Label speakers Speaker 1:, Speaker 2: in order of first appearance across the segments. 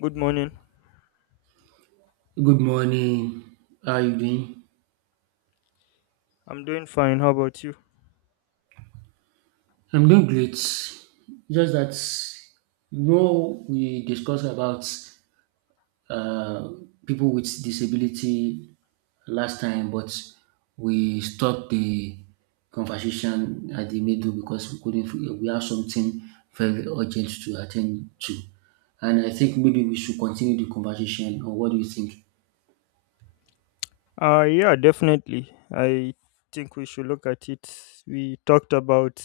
Speaker 1: Good morning.
Speaker 2: Good morning. How are you doing?
Speaker 1: I'm doing fine. How about you?
Speaker 2: I'm doing great. Just that we discussed about uh, people with disability last time, but we stopped the conversation at the middle because we couldn't. We have something very urgent to attend to, and I think maybe we should continue the conversation. Or what do you think?
Speaker 1: Yeah, definitely. I think we should look at it. We talked about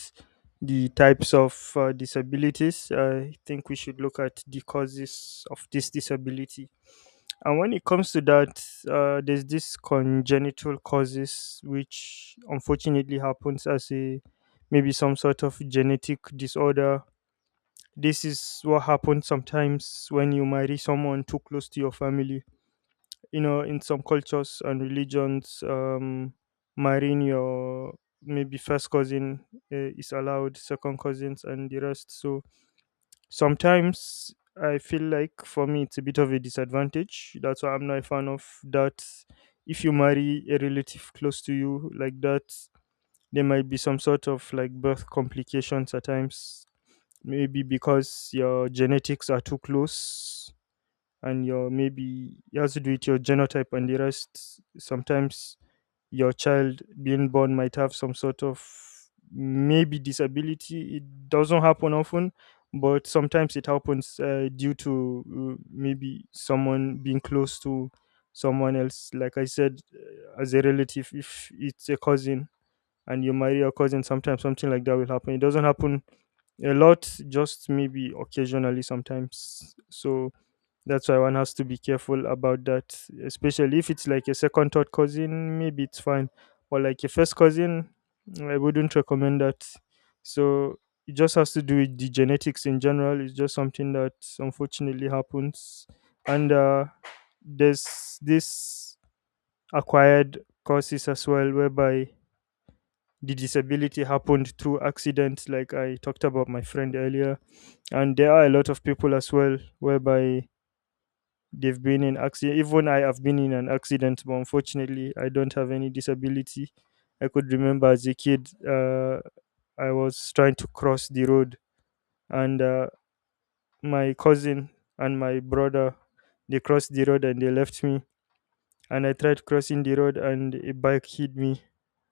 Speaker 1: the types of disabilities. I think we should look at the causes of this disability. And when it comes to that, there's this congenital causes, which unfortunately happens as a maybe some sort of genetic disorder. This is what happens sometimes when you marry someone too close to your family in some cultures and religions, marrying your maybe first cousin, is allowed, second cousins and the rest. So sometimes I feel like for me it's a bit of a disadvantage. That's why I'm not a fan of that. If you marry a relative close to you like that, there might be some sort of like birth complications at times, maybe because your genetics are too close. And your maybe it has to do with your genotype and the rest. Sometimes your child being born might have some sort of maybe disability. It doesn't happen often, but sometimes it happens due to maybe someone being close to someone else. Like I said, as a relative, if it's a cousin and you marry a cousin, sometimes something like that will happen. It doesn't happen a lot, just maybe occasionally sometimes. So that's why one has to be careful about that, especially if it's like a second, third cousin, maybe it's fine. Or like a first cousin, I wouldn't recommend that. So it just has to do with the genetics in general. It's just something that unfortunately happens. And there's this acquired causes as well, whereby the disability happened through accidents, like I talked about my friend earlier. And there are a lot of people as well, whereby they've been in accident. Even I have been in an accident, but unfortunately I don't have any disability. I could remember as a kid, I was trying to cross the road, and my cousin and my brother, they crossed the road and they left me. And I tried crossing the road and a bike hit me.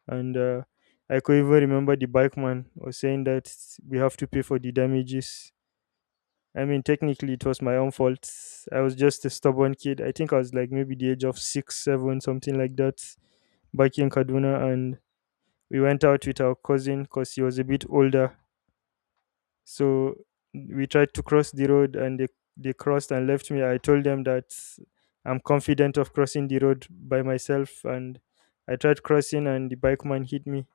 Speaker 1: And I could even remember the bike man was saying that we have to pay for the damages. I mean, technically, it was my own fault. I was just a stubborn kid. I think I was like maybe the age of six, seven, something like that, back in Kaduna. And we went out with our cousin because he was a bit older. So we tried to cross the road and they crossed and left me. I told them that I'm confident of crossing the road by myself. And I tried crossing and the bike man hit me.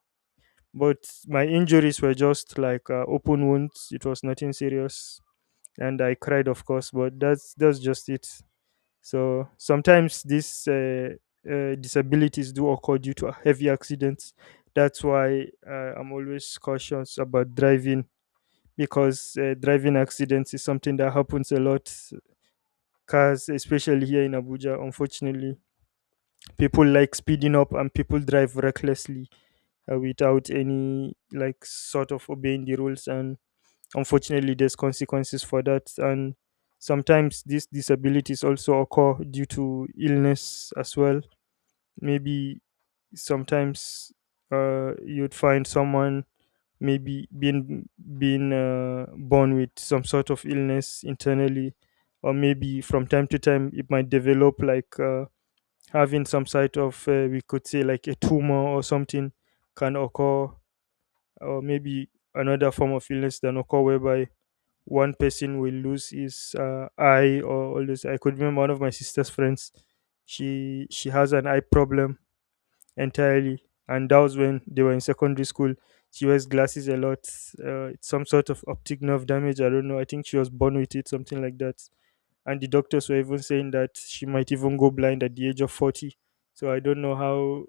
Speaker 1: But my injuries were just like open wounds. It was nothing serious, and I cried, of course. But that's just it. So sometimes these disabilities do occur due to heavy accidents. That's why I'm always cautious about driving because driving accidents is something that happens a lot. Cars, especially here in Abuja, unfortunately, people like speeding up and people drive recklessly without any like sort of obeying the rules. And unfortunately, there's consequences for that, and sometimes these disabilities also occur due to illness as well. Maybe sometimes, you'd find someone maybe being born with some sort of illness internally, or maybe from time to time it might develop like, having some sort of, we could say like a tumor or something can occur. Or maybe another form of illness that occur whereby one person will lose his eye or all this. I could remember one of my sister's friends. She has an eye problem entirely, and that was when they were in secondary school. She wears glasses a lot. It's some sort of optic nerve damage. I don't know. I think she was born with it, something like that. And the doctors were even saying that she might even go blind at the age of 40. So I don't know how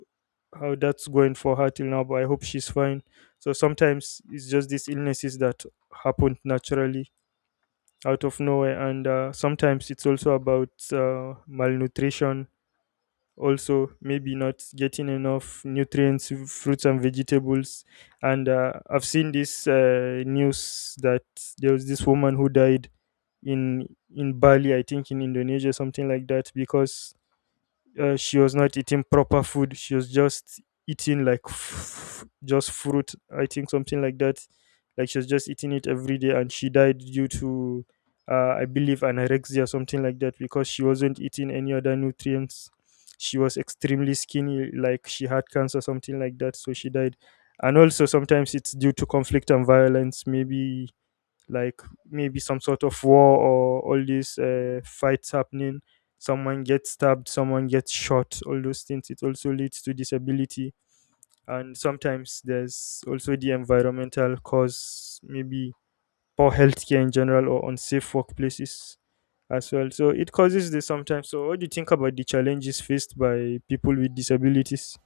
Speaker 1: how that's going for her till now, but I hope she's fine. So sometimes it's just these illnesses that happened naturally out of nowhere. And sometimes it's also about malnutrition, also maybe not getting enough nutrients, fruits and vegetables. And I've seen this news that there was this woman who died in in Bali, I think, in Indonesia, something like that, because she was not eating proper food. She was just eating like just fruit, I think, something like that. Like she was just eating it every day and she died due to, I believe, anorexia, something like that, because she wasn't eating any other nutrients. She was extremely skinny, like she had cancer, something like that. So she died. And also sometimes it's due to conflict and violence. Maybe like maybe some sort of war or all these fights happening, someone gets stabbed, someone gets shot, all those things. It also leads to disability. And sometimes there's also the environmental cause, maybe poor healthcare in general or unsafe workplaces as well. So it causes this sometimes. So what do you think about the challenges faced by people with disabilities?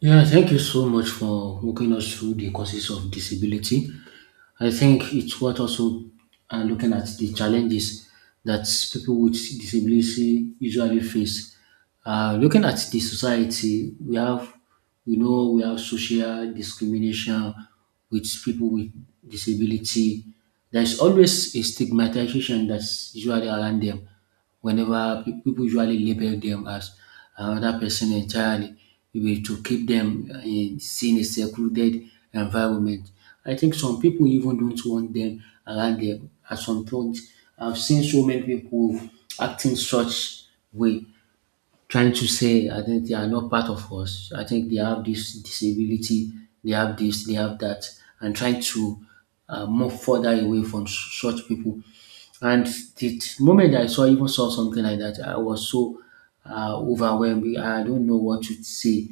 Speaker 2: Yeah, thank you so much for walking us through the causes of disability. I think it's what also looking at the challenges that people with disability usually face. Looking at the society, we have, we know, we have social discrimination with people with disability. There's always a stigmatization that's usually around them whenever people usually label them as another person entirely, eh, to keep them in a secluded environment. I think some people even don't want them around them at some point. I've seen so many people acting such way, trying to say I think they are not part of us. I think they have this disability, they have this, they have that, and trying to move further away from such people. And the moment I saw even saw something like that, I was so overwhelmed. I don't know what to say.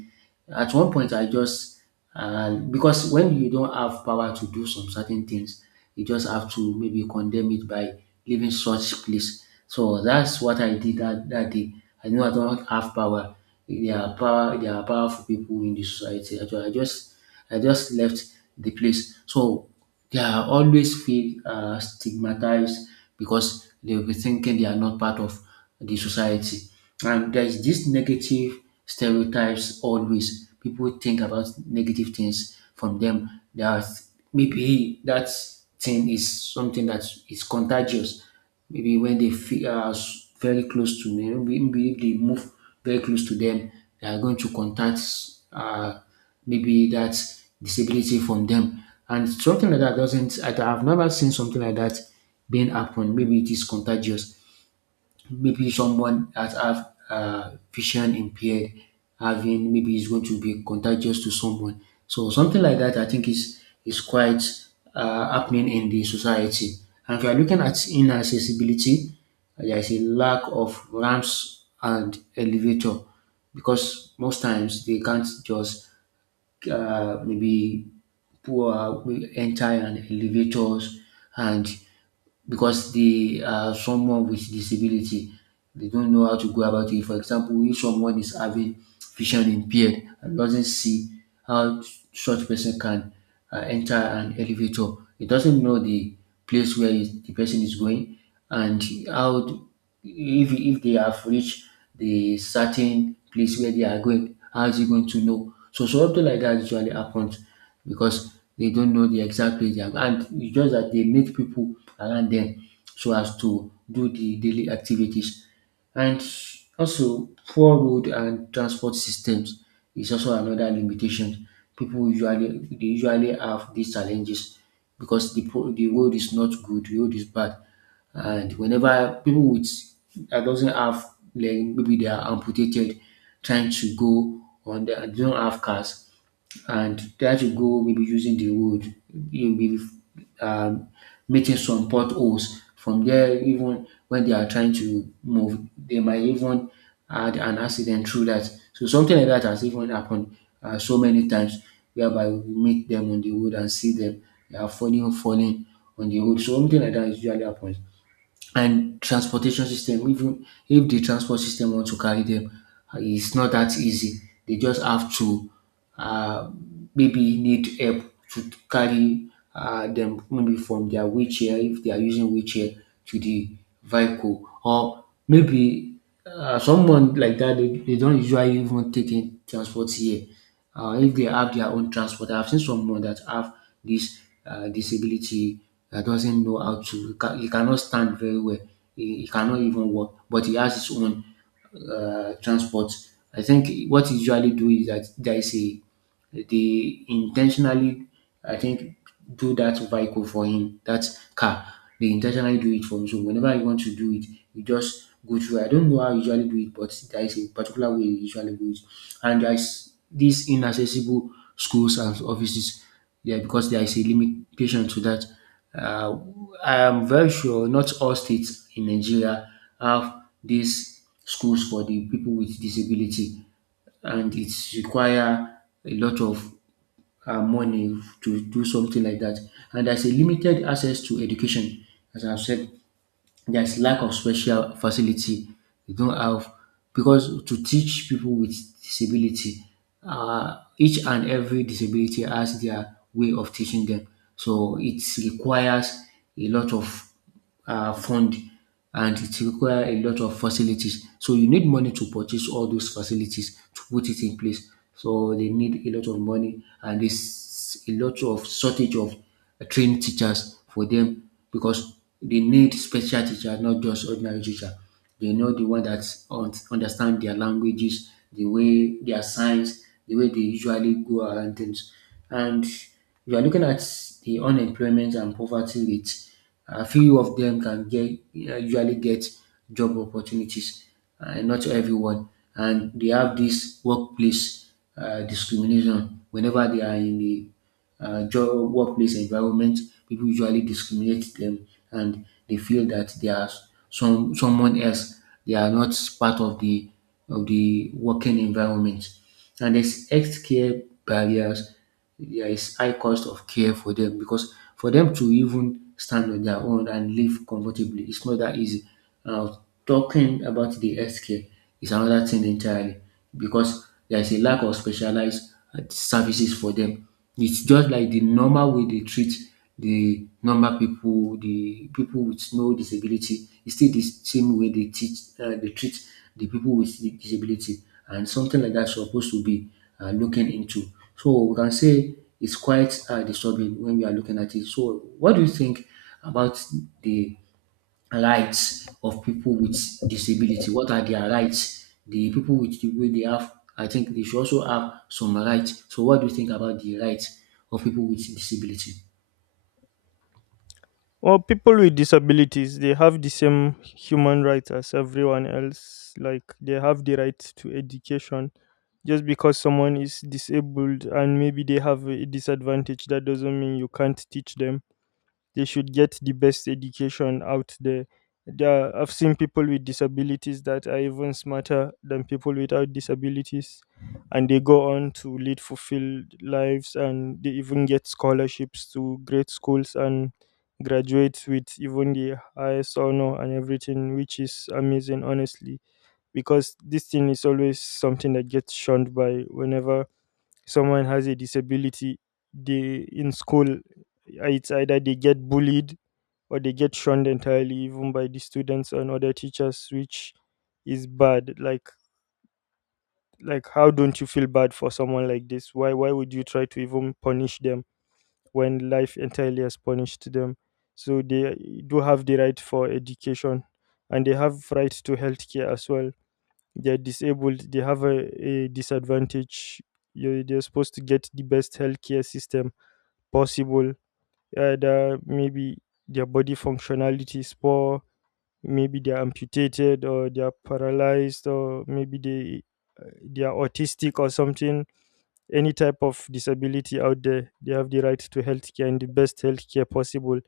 Speaker 2: At one point, I just because when you don't have power to do some certain things, you just have to maybe condemn it by leaving such place. So that's what I did that day. I know I don't have power. There are powerful people in the society. I just left the place. So they are always feel stigmatized because they'll be thinking they are not part of the society. And there's this negative stereotypes always. People think about negative things from them. That maybe that thing is something that is contagious. Maybe when they feel very close to me, maybe they move very close to them, they are going to contact. Uh, Maybe that's disability from them. And something like that doesn't, I have never seen something like that being happen. Maybe it is contagious. Maybe someone that have vision impaired having maybe is going to be contagious to someone. So something like that, I think is quite happening in the society. And if you are looking at inaccessibility, there is a lack of ramps and elevator because most times they can't just maybe poor well, entire and elevators and because they are someone with disability. They don't know how to go about it. For example, if someone is having vision impaired and doesn't see how such person can enter an elevator, he doesn't know the place where the person is going, and how if they have reached the certain place where they are going, how is he going to know? So something like that usually happens because they don't know the exact place they are, and it's just that they need people around them so as to do the daily activities. And also poor road and transport systems is also another limitation. People usually they usually have these challenges because the the road is not good, the road is bad, and whenever people with that doesn't have, like maybe they are amputated, trying to go on their they don't have cars and try to go maybe using the road, you maybe um, meeting some potholes. From there, even when they are trying to move, they might even add an accident through that. So something like that has even happened so many times, whereby we meet them on the road and see them they are falling on the road. So something like that usually happens. And transportation system, even if the transport system wants to carry them, it's not that easy. They just have to uh, maybe need help to carry them, maybe from their wheelchair if they are using wheelchair, to the vehicle. Or maybe someone like that, they don't usually even take in transport here, if they have their own transport. I've seen someone that have this disability, that doesn't know how to, he cannot stand very well, he cannot even walk, but he has his own transport. I think what he usually do is that there is a they intentionally, I think, do that vehicle for him, that car. They intentionally do it for him. So whenever you want to do it, you just go through. I don't know how you usually do it, but there is a particular way you usually do it. And there is these inaccessible schools and offices. Yeah, because there is a limitation to that. Uh, I am very sure not all states in Nigeria have these schools for the people with disability, and it require a lot of money to do something like that. And there's a limited access to education, as I've said. There's lack of special facility. You don't have because to teach people with disability, each and every disability has their way of teaching them. So it requires a lot of fund, and it require a lot of facilities. So you need money to purchase all those facilities to put it in place. So they need a lot of money, and there's a lot of shortage of trained teachers for them because they need special teacher, not just ordinary teacher. They know the one that understand their languages, the way their science, the way they usually go around things. And we are looking at the unemployment and poverty rate. A few of them can get usually get job opportunities, not everyone, and they have this workplace discrimination. Whenever they are in the job workplace environment, people usually discriminate them, and they feel that they are someone else. They are not part of the working environment. And there's healthcare barriers, there is high cost of care for them, because for them to even stand on their own and live comfortably, it's not that easy. Now, talking about the healthcare is another thing entirely because there is a lack of specialized services for them. It's just like the normal way they treat the normal people, the people with no disability. It's still the same way they teach, they treat the people with the disability, and something like that supposed to be looking into. So we can say it's quite disturbing when we are looking at it. So what do you think about the rights of people with disability? What are their rights? The people with the way they have, I think they should also have some rights. So what do you think about the rights of people with disability?
Speaker 1: Well, people with disabilities, they have the same human rights as everyone else. Like they have the right to education. Just because someone is disabled and maybe they have a disadvantage, that doesn't mean you can't teach them. They should get the best education out there. There I've seen people with disabilities that are even smarter than people without disabilities, and they go on to lead fulfilled lives, and they even get scholarships to great schools and graduate with even the highest honor and everything, which is amazing, honestly. Because this thing is always something that gets shunned by, whenever someone has a disability, they in school, it's either they get bullied or they get shunned entirely even by the students and other teachers, which is bad. Like, how don't you feel bad for someone like this? Why would you try to even punish them when life entirely has punished them? So they do have the right for education, and they have right to healthcare as well. They're disabled. They have a disadvantage. You they're supposed to get the best healthcare system possible. And maybe their body functionality is poor. Maybe they're amputated or they're paralyzed or maybe they are autistic or something. Any type of disability out there, they have the right to healthcare and the best healthcare possible.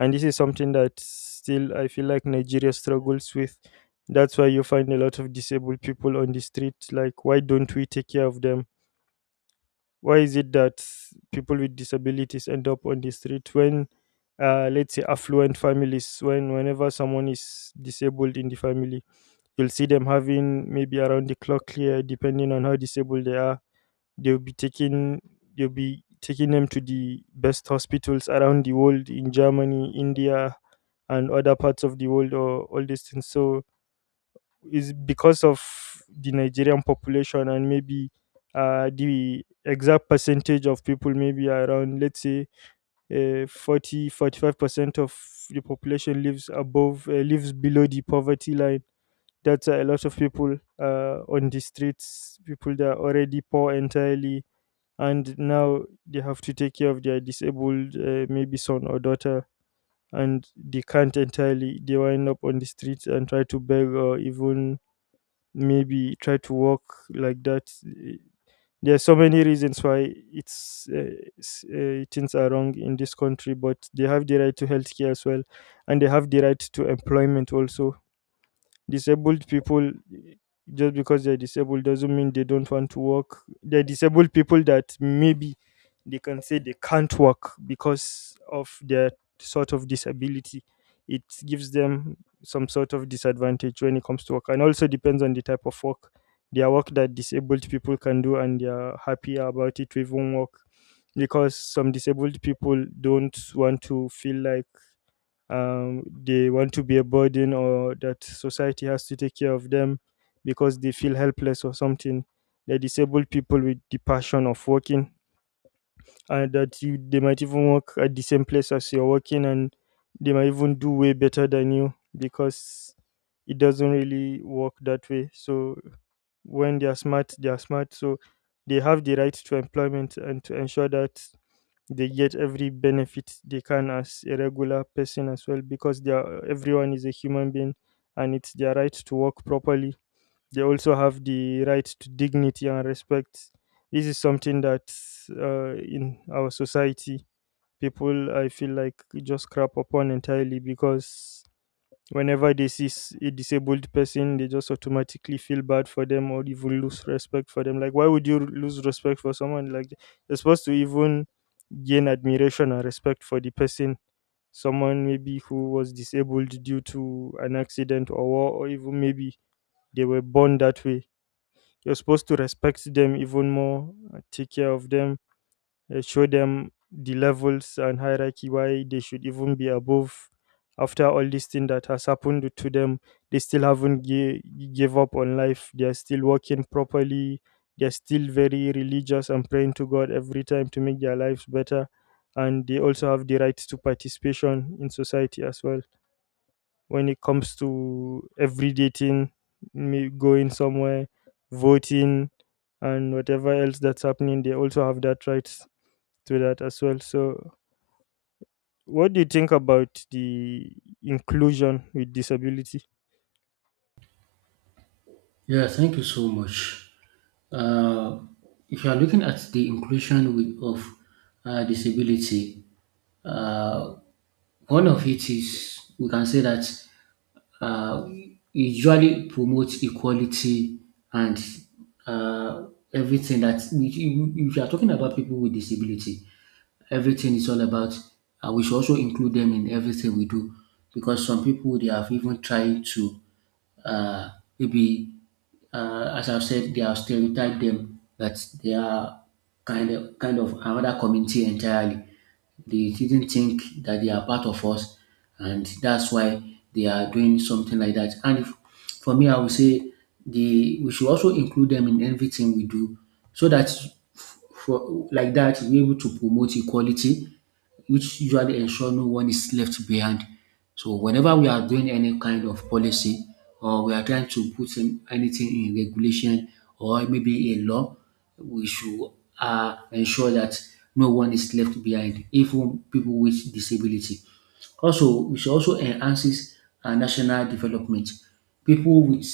Speaker 1: And this is something that still I feel like Nigeria struggles with. That's why you find a lot of disabled people on the street. Like, why don't we take care of them? Why is it that people with disabilities end up on the street when, let's say, affluent families, whenever someone is disabled in the family, you'll see them having maybe around the clock here, depending on how disabled they are. They'll be taking they'll be taking them to the best hospitals around the world, in Germany, India, and other parts of the world, or all these things. So it's because of the Nigerian population and maybe, the exact percentage of people maybe around let's say, 40, 45% of the population lives above, lives below the poverty line. That's a lot of people, on the streets. People that are already poor entirely, and now they have to take care of their disabled, maybe son or daughter, and they can't entirely. They wind up on the streets and try to beg or even maybe try to walk like that. Eh, there are so many reasons why it's things are wrong in this country. But they have the right to healthcare as well, and they have the right to employment also. Disabled people, just because they're disabled doesn't mean they don't want to work. They're disabled people that maybe they can say they can't work because of their sort of disability. It gives them some sort of disadvantage when it comes to work. And also depends on the type of work. Their work that disabled people can do and they're happier about it to even work. Because some disabled people don't want to feel like, they want to be a burden or that society has to take care of them because they feel helpless or something. They're disabled people with the passion of working, and that you, they might even work at the same place as you're working, and they might even do way better than you because it doesn't really work that way. So when they are smart, they are smart. So they have the right to employment and to ensure that they get every benefit they can as a regular person as well because everyone is a human being, and it's their right to work properly. They also have the right to dignity and respect. This is something that, in our society, people I feel like just crap upon entirely because whenever they see a disabled person, they just automatically feel bad for them or even lose respect for them. Like, why would you lose respect for someone? Like, you're supposed to even gain admiration and respect for the person. Someone maybe who was disabled due to an accident or war, or even maybe they were born that way. You're supposed to respect them even more, take care of them, show them the levels and hierarchy why they should even be above after all this thing that has happened to them. They still haven't gi- give up on life. They are still working properly. They are still very religious and praying to god every time to make their lives better, and they also have the right to participation in society as well. When it comes to everyday thing, me going somewhere, voting, and whatever else that's happening, they also have that right to that as well. So, what do you think about the inclusion with disability?
Speaker 2: Yeah, thank you so much. Uh, if you are looking at the inclusion with, of disability, uh, one of it is we can say that uh, usually promotes equality and uh, everything that we, if you are talking about people with disability, everything is all about. We should also include them in everything we do because some people they have even tried to uh, maybe as I've said, they have stereotyped them that they are kind of another community entirely. They didn't think that they are part of us, and that's why they are doing something like that. And if, for me, I would say the we should also include them in everything we do, so that for like that we're able to promote equality, which usually ensure no one is left behind. So whenever we are doing any kind of policy or we are trying to put in anything in regulation or maybe a law, we should ensure that no one is left behind, even people with disability. Also, we should also enhances our national development. People with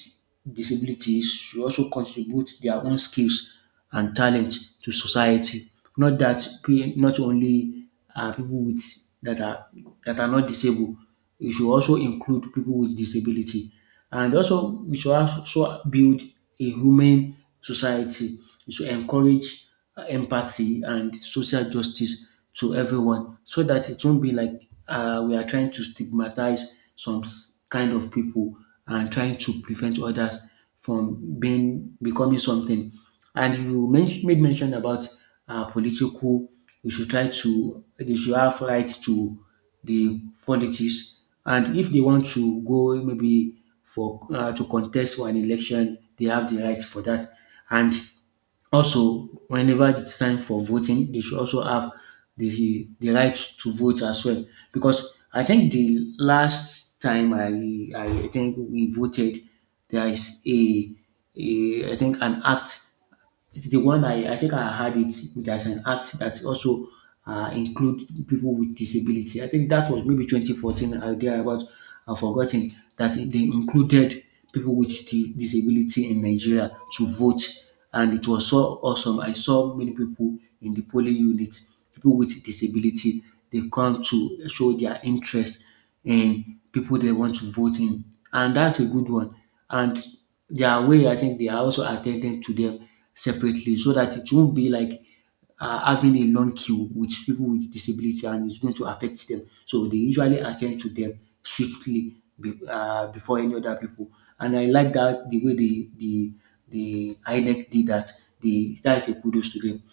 Speaker 2: disabilities should also contribute their own skills and talent to society. Not that not only people with that are that are not disabled. We should also include people with disability, and also we should also build a humane society. It should encourage empathy and social justice to everyone so that it won't be like we are trying to stigmatize kind of people and trying to prevent others from being becoming something. And you made mention about political. We should try to they should have right to the politics, and if they want to go maybe for to contest for an election, they have the right for that. And also, whenever it's time for voting, they should also have the right to vote as well. Because I think the last time I think we voted, there is a I think an act, it is the one I think I had it. There's an act that also include people with disability. I think that was maybe 2014 or thereabout. I've forgotten that they included people with disability in Nigeria to vote, and it was so awesome. I saw many people in the polling unit, people with disability. They come to show their interest in people they want to vote in, and that's a good one. And their way, I think they are also attending to them separately so that it won't be like having a long queue with people with disability and it's going to affect them. So they usually attend to them swiftly before any other people. And I like that the way the INEC did that. The that is a kudos to them.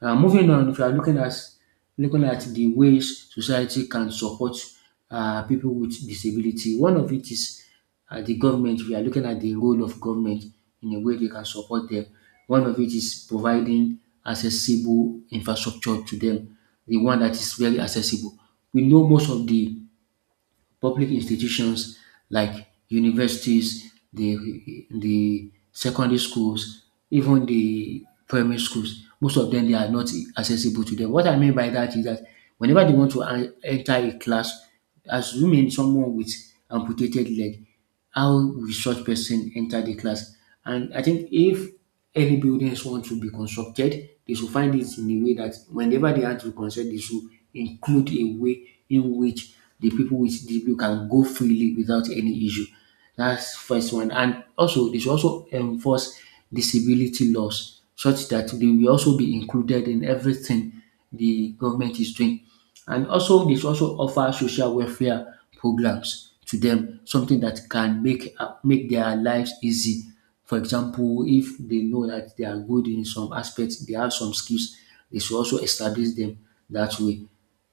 Speaker 2: Moving on, if you are looking at the ways society can support people with disability, one of it is the government. We are looking at the role of government in a way they can support them. One of it is providing accessible infrastructure to them, the one that is very accessible. We know most of the public institutions like universities, the secondary schools, even the primary schools, most of them they are not accessible to them. What I mean by that is that whenever they want to enter a class, assuming someone with amputated leg, how will such person enter the class? And I think if any buildings want to be constructed, they should find it in a way that whenever they have to construct, they should include a way in which the people can go freely without any issue. That's first one. And also, they should also enforce disability laws such that they will also be included in everything the government is doing. And also, they should also offer social welfare programs to them, something that can make make their lives easy. For example, if they know that they are good in some aspects, they have some skills, they should also establish them that way.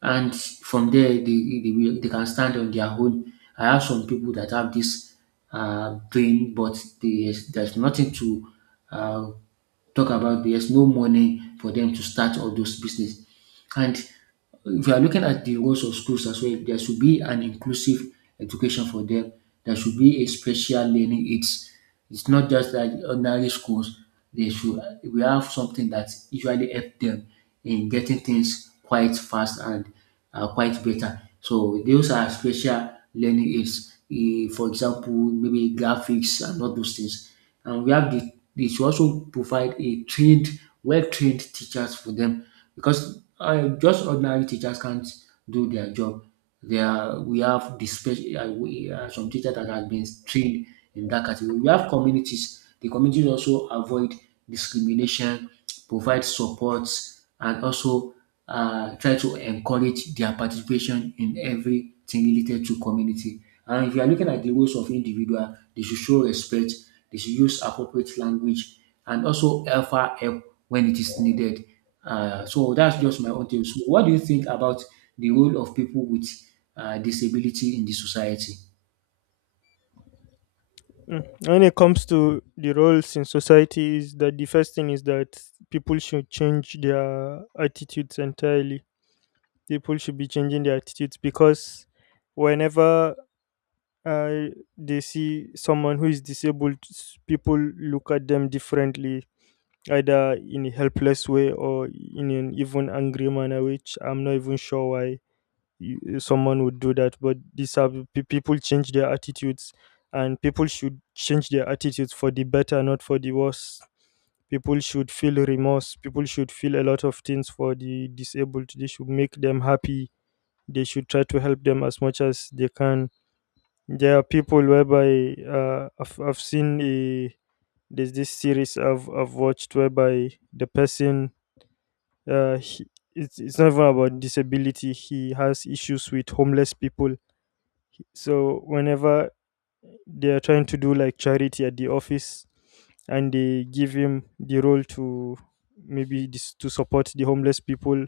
Speaker 2: And from there, they can stand on their own. I have some people that have this brain, but they, there's nothing to uh, talk about, there's no money for them to start all those business. And if you are looking at the roles of schools as well, there should be an inclusive education for them. There should be a special learning aids. It's not just like ordinary schools. They should we have something that usually help them in getting things quite fast and quite better. So those are special learning aids. Eh, for example, maybe graphics and all those things, and we have they should also provide a trained, well-trained teachers for them because just ordinary teachers can't do their job. We have the special some teachers that have been trained in that category. We have communities. The communities also avoid discrimination, provide support, and also try to encourage their participation in everything related to community. And if you are looking at the roles of individual, they should show respect, they should use appropriate language, and also offer help when it is needed. So that's just my own take. So what do you think about the role of people with disability in the society?
Speaker 1: Mm. When it comes to the roles in society, is that the first thing is that people should change their attitudes entirely. People should be changing their attitudes because whenever uh, they see someone who is disabled, people look at them differently, either in a helpless way or in an even angry manner, which I'm not even sure why someone would do that. But these are people change their attitudes, and people should change their attitudes for the better, not for the worse. People should feel remorse. People should feel a lot of things for the disabled. They should make them happy. They should try to help them as much as they can. There are people whereby I've seen a, there's this series I've watched whereby the person, uh, he, it's not even about disability. He has issues with homeless people. So whenever they are trying to do like charity at the office, and they give him the role to to support the homeless people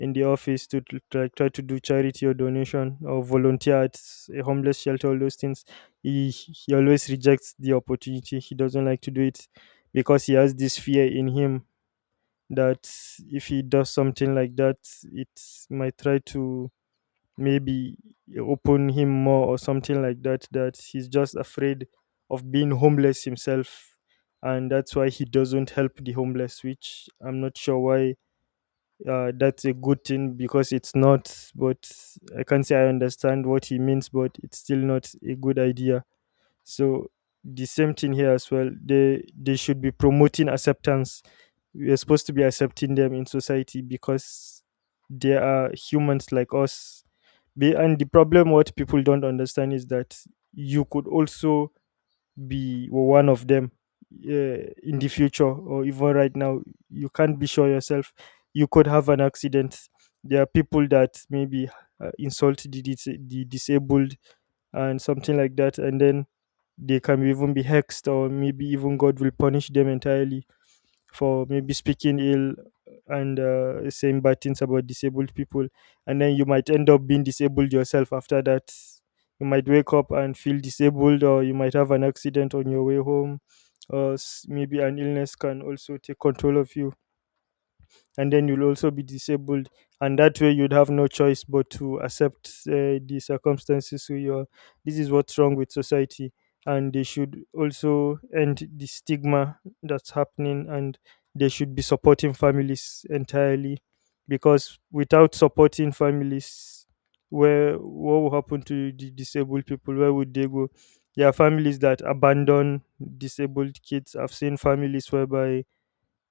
Speaker 1: in the office to, to try to do charity or donation or volunteer at a homeless shelter, all those things, he always rejects the opportunity. He doesn't like to do it because he has this fear in him that if he does something like that, it might try to maybe open him more or something like that. That he's just afraid of being homeless himself, and that's why he doesn't help the homeless. Which I'm not sure why, that's a good thing because it's not. But I can't say I understand what he means, but it's still not a good idea. So the same thing here as well. They should be promoting acceptance. We are supposed to be accepting them in society because they are humans like us. And the problem what people don't understand is that you could also be one of them, in the future or even right now. You can't be sure yourself. You could have an accident. There are people that maybe the disabled and something like that, and then they can even be hexed or maybe even god will punish them entirely for maybe speaking ill and saying bad things about disabled people, and then you might end up being disabled yourself after that. You might wake up and feel disabled, or you might have an accident on your way home, or maybe an illness can also take control of you, and then you'll also be disabled. And that way you'd have no choice but to accept the circumstances. So you're, this is what's wrong with society, and they should also end the stigma that's happening, and they should be supporting families entirely. Because without supporting families, where, what will happen to the disabled people? Where would they go? There are families that abandon disabled kids. I've seen families whereby,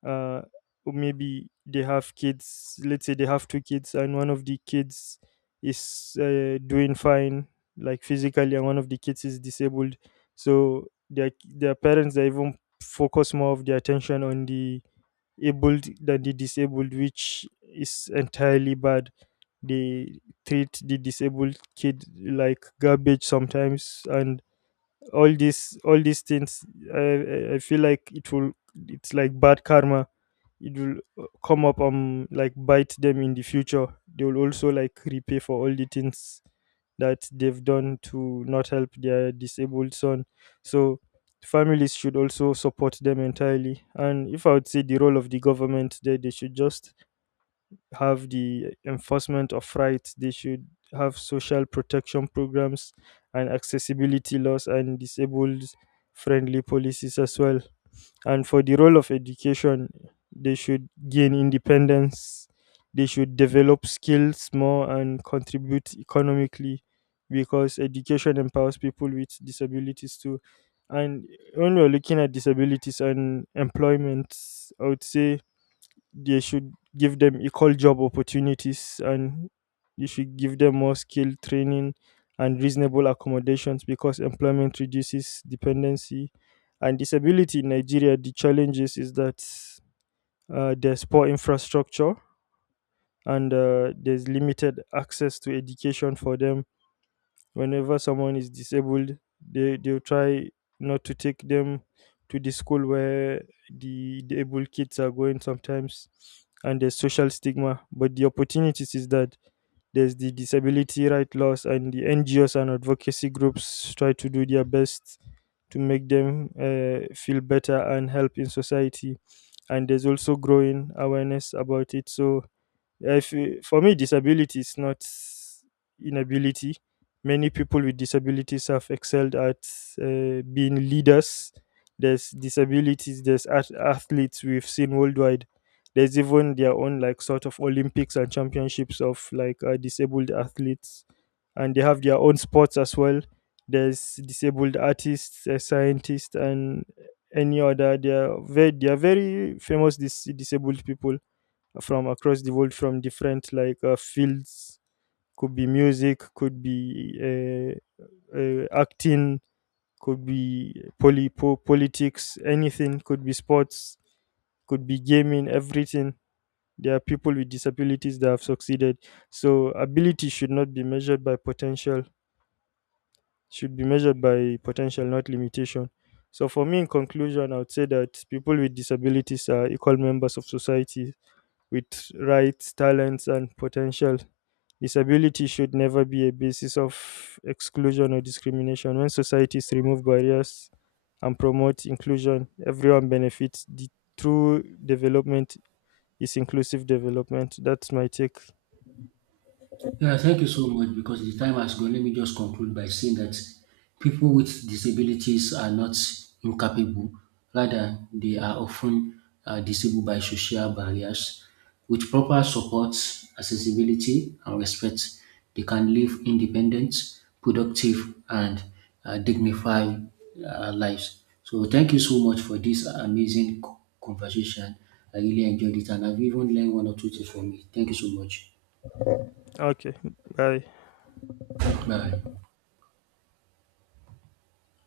Speaker 1: uh, or maybe they have kids, let's say they have two kids, and one of the kids is doing fine, like physically, and one of the kids is disabled. So their parents are even focus more of their attention on the abled than the disabled, which is entirely bad. They treat the disabled kid like garbage sometimes, and all these things, I feel like it will, it's like bad karma. It will come up, like bite them in the future. They will also like repay for all the things that they've done to not help their disabled son. So families should also support them entirely. And if I would say the role of the government there, they should just have the enforcement of rights. They should have social protection programs and accessibility laws and disabled friendly policies as well. And for the role of education, they should gain independence. They should develop skills more and contribute economically because education empowers people with disabilities too. And when we're looking at disabilities and employment, I would say they should give them equal job opportunities, and you should give them more skill training and reasonable accommodations because employment reduces dependency. And disability in Nigeria, the challenges is that there's poor infrastructure, and there's limited access to education for them. Whenever someone is disabled, they'll try not to take them to the school where the able kids are going sometimes. And there's social stigma, but the opportunities is that there's the disability right laws, and the NGOs and advocacy groups try to do their best to make them feel better and help in society. And there's also growing awareness about it. So yeah, If you, for me, disability is not inability. Many people with disabilities have excelled at being leaders. There's disabilities, there's athletes we've seen worldwide. There's even their own, like, sort of Olympics and championships of, like, disabled athletes. And they have their own sports as well. There's disabled artists, scientists, and any other. They are they are very famous disabled people from across the world from different like fields. Could be music, could be acting, could be politics, anything, could be sports, could be gaming, everything. There are people with disabilities that have succeeded. So ability should not be measured by potential, should be measured by potential, not limitation. So for me, in conclusion, I would say that people with disabilities are equal members of society with rights, talents and potential. Disability should never be a basis of exclusion or discrimination. When societies remove barriers and promote inclusion, everyone benefits. The true development is inclusive development. That's my take.
Speaker 2: Yeah, thank you so much because the time has gone. Let me just conclude by saying that people with disabilities are not incapable, rather, they are often disabled by social barriers. With proper support, accessibility, and respect, they can live independent, productive, and dignified lives. So, thank you so much for this amazing conversation. I really enjoyed it, and I've even learned one or two things from it. Thank you so much.
Speaker 1: Okay, bye.
Speaker 2: Bye.